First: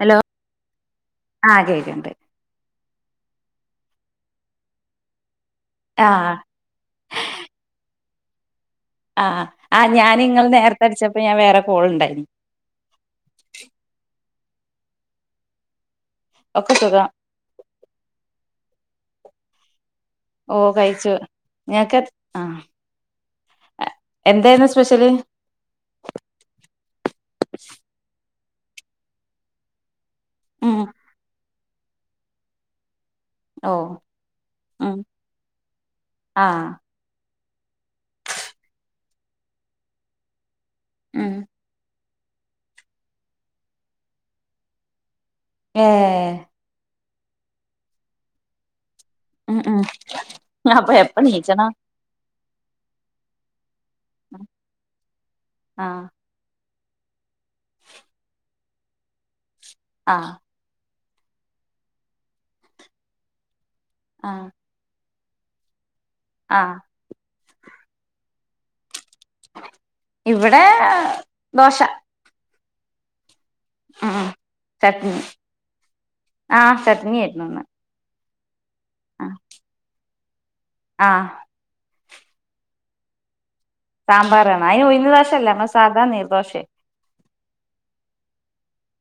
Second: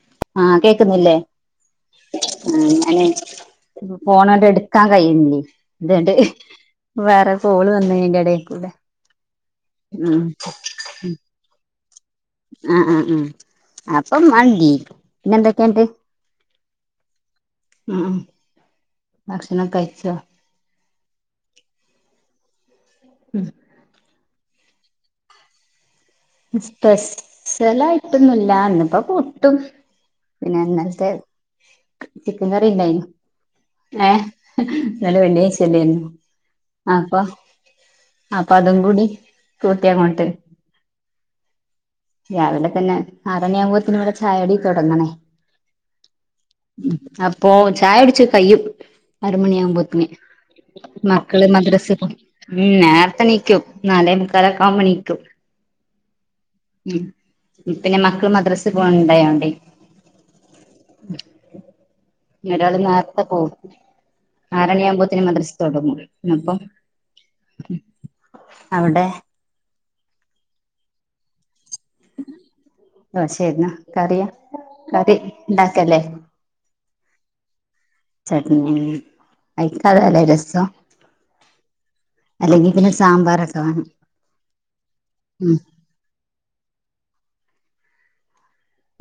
Hello ആഹ് കേക്കുന്നില്ലേ. ആഹ് കേക്ക്ണ്ട് ആഹ് ഞാന് ഫോണണ്ട് എട്ക്കാ കഴിയുന്നില്ലേ അതുകണ്ട്. ആഹ് വേറെ കോള് വന്നതിൻ്റെടെ കൂടെ. ആഹ് ആ ഞാനിങ്ങൾ നേര്ത്തെ അട്ച്ചപ്പ ഞാ വേറെ കോൾ ണ്ടയിന്. ആഹ് ആഹ് ആഹ് അപ്പം മന്തി പിന്നെന്തൊക്കെണ്ട്. ഒക്കെ സുഖ. ഉം ഭക്ഷണം കഴിച്ചോ. ഓഹ് കയിച്ചു ഞക്കെ ആ. [unintelligible] അ എന്തായിരുന്നു സ്പെഷ്യല് സ്പെസ്--ലായിട്ടൊന്നുംല്ല ന്നിപ്പോ പുട്ടും പിന്നെ ഉം ഇന്നലത്തെ ചിക്കൻ കറീണ്ടായിനു ഓ ഏഹ് ഉം ന്നലെ വെള്ളിയാഴ്ച്ചല്ലായിന്നു ആഹ് അപ്പൊ അപ്പൊ അതും കൂടി കൂട്ടിയങ്ങോട്ട് ഏഹ് രാവിലെ തന്നെ ആറണിയാകുമ്പത്തിനി ഇവിടെ ചായകുടി തുടങ്ങണേ ഏഹ് അപ്പൊ ചായകുടിച്ചു കയ്യും ആറുമണി ഉം ഉം ആകുമ്പോത്തിനി അപ്പൊ എപ്പ മക്കള് നീച്ചണം മദ്രസ്ൽ പോയി ഉം നേരത്തെണീക്കും നാലേ മുക്കാലൊക്ക ആവുമ്പോണീക്കും ആഹ് മ്മ് മക്കള് മദ്രസെ പോവാനൊണ്ടായോണ്ടേ ആഹ് ഒരാള് നേരത്തെ പോവും ആഹ് ആറരയാവുമ്പോത്തന് മദ്രസ തൊടങ്ങും അപ്പം ആഹ് അവിടെ ഇവിടെ ദോശ ദോശേര്ന്നാ ഉം കറിയ ചട്നി കറി ഇണ്ടാക്കെല്ലേ ആഹ് ചട്നി ആയിരുന്നു ഇന്ന് ചട്ണീ ആഹ് ആയിക്കതല്ലെ രസ ആഹ് അല്ലെങ്കിൽ പിന്നെ സാമ്പാറൊക്കെ വേണം സാമ്പാറാണ് അയ് ഉഴുന്ന് ദോശല്ല ഉം നമ്മ സാധാ നീർ ദോശേ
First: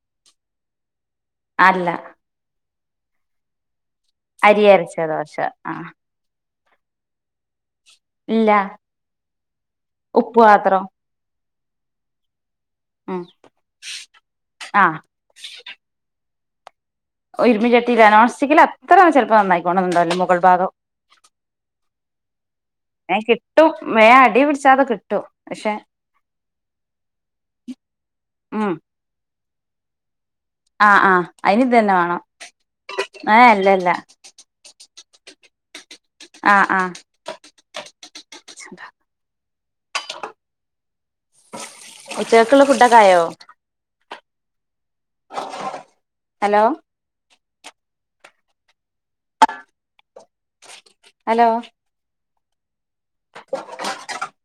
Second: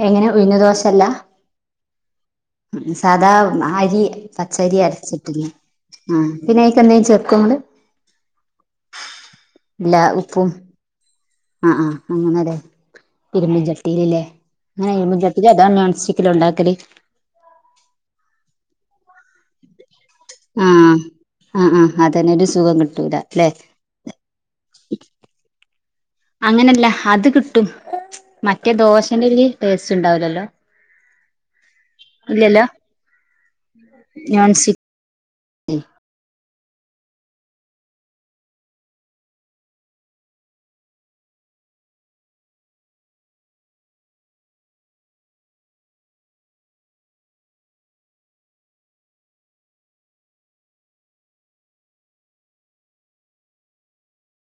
എങ്ങനെ ഉയുന്നു ദോശല്ല അല്ല സാദാ അരി അരി പച്ചരി അരച്ച ദോശ അരച്ചിട്ട് ആഹ് ആ പിന്നെയിക്ക് എന്തേം ചേർക്കുങ്ങള് ഇല്ല ഇല്ല ഉപ്പ് ഉപ്പും മാത്രം ആഹ് ആഹ് അങ്ങനരെ ഉം ഇരുമ്പിചട്ടിയിലല്ലേ അങ്ങനെ ആഹ് ഇരുമ്പിച ഇല്ല ദാ നോൻസ്റ്റിക്കിലാ ഉണ്ടാക്കല് ഇരുമ്പ് ചട്ടിൽ നോൻസ്റ്റിക്കിൽ അത്ര ചിലപ്പോൾ നന്നായി കോണന്നില്ല മുഗൾ ഭാഗം ആഹ് ആഹ് ആഹ് അതന്നെ ഒരു സുഖം കിട്ടൂല ഏഹ് ല്ലേ കിട്ടും വേ അടി പിടിച്ചാതെ കിട്ടും പക്ഷെ അങ്ങനെയല്ല അത് കിട്ടും ഉം മറ്റേ ദോശന്റെ ഒരു ടേസ്റ്റ് ഉണ്ടാവല്ലാല്ലോ ആഹ് ആഹ് അയിന് ഇത് ന്നെ വേണം ഏഹ് അല്ല അല്ല നോൺസ്റ്റിക്ക് ആഹ് ആഹ് ഉച്ചക്കുള്ള ഫുഡൊക്കെ ആയോ ഹലോ ഹലോ [unintelligible]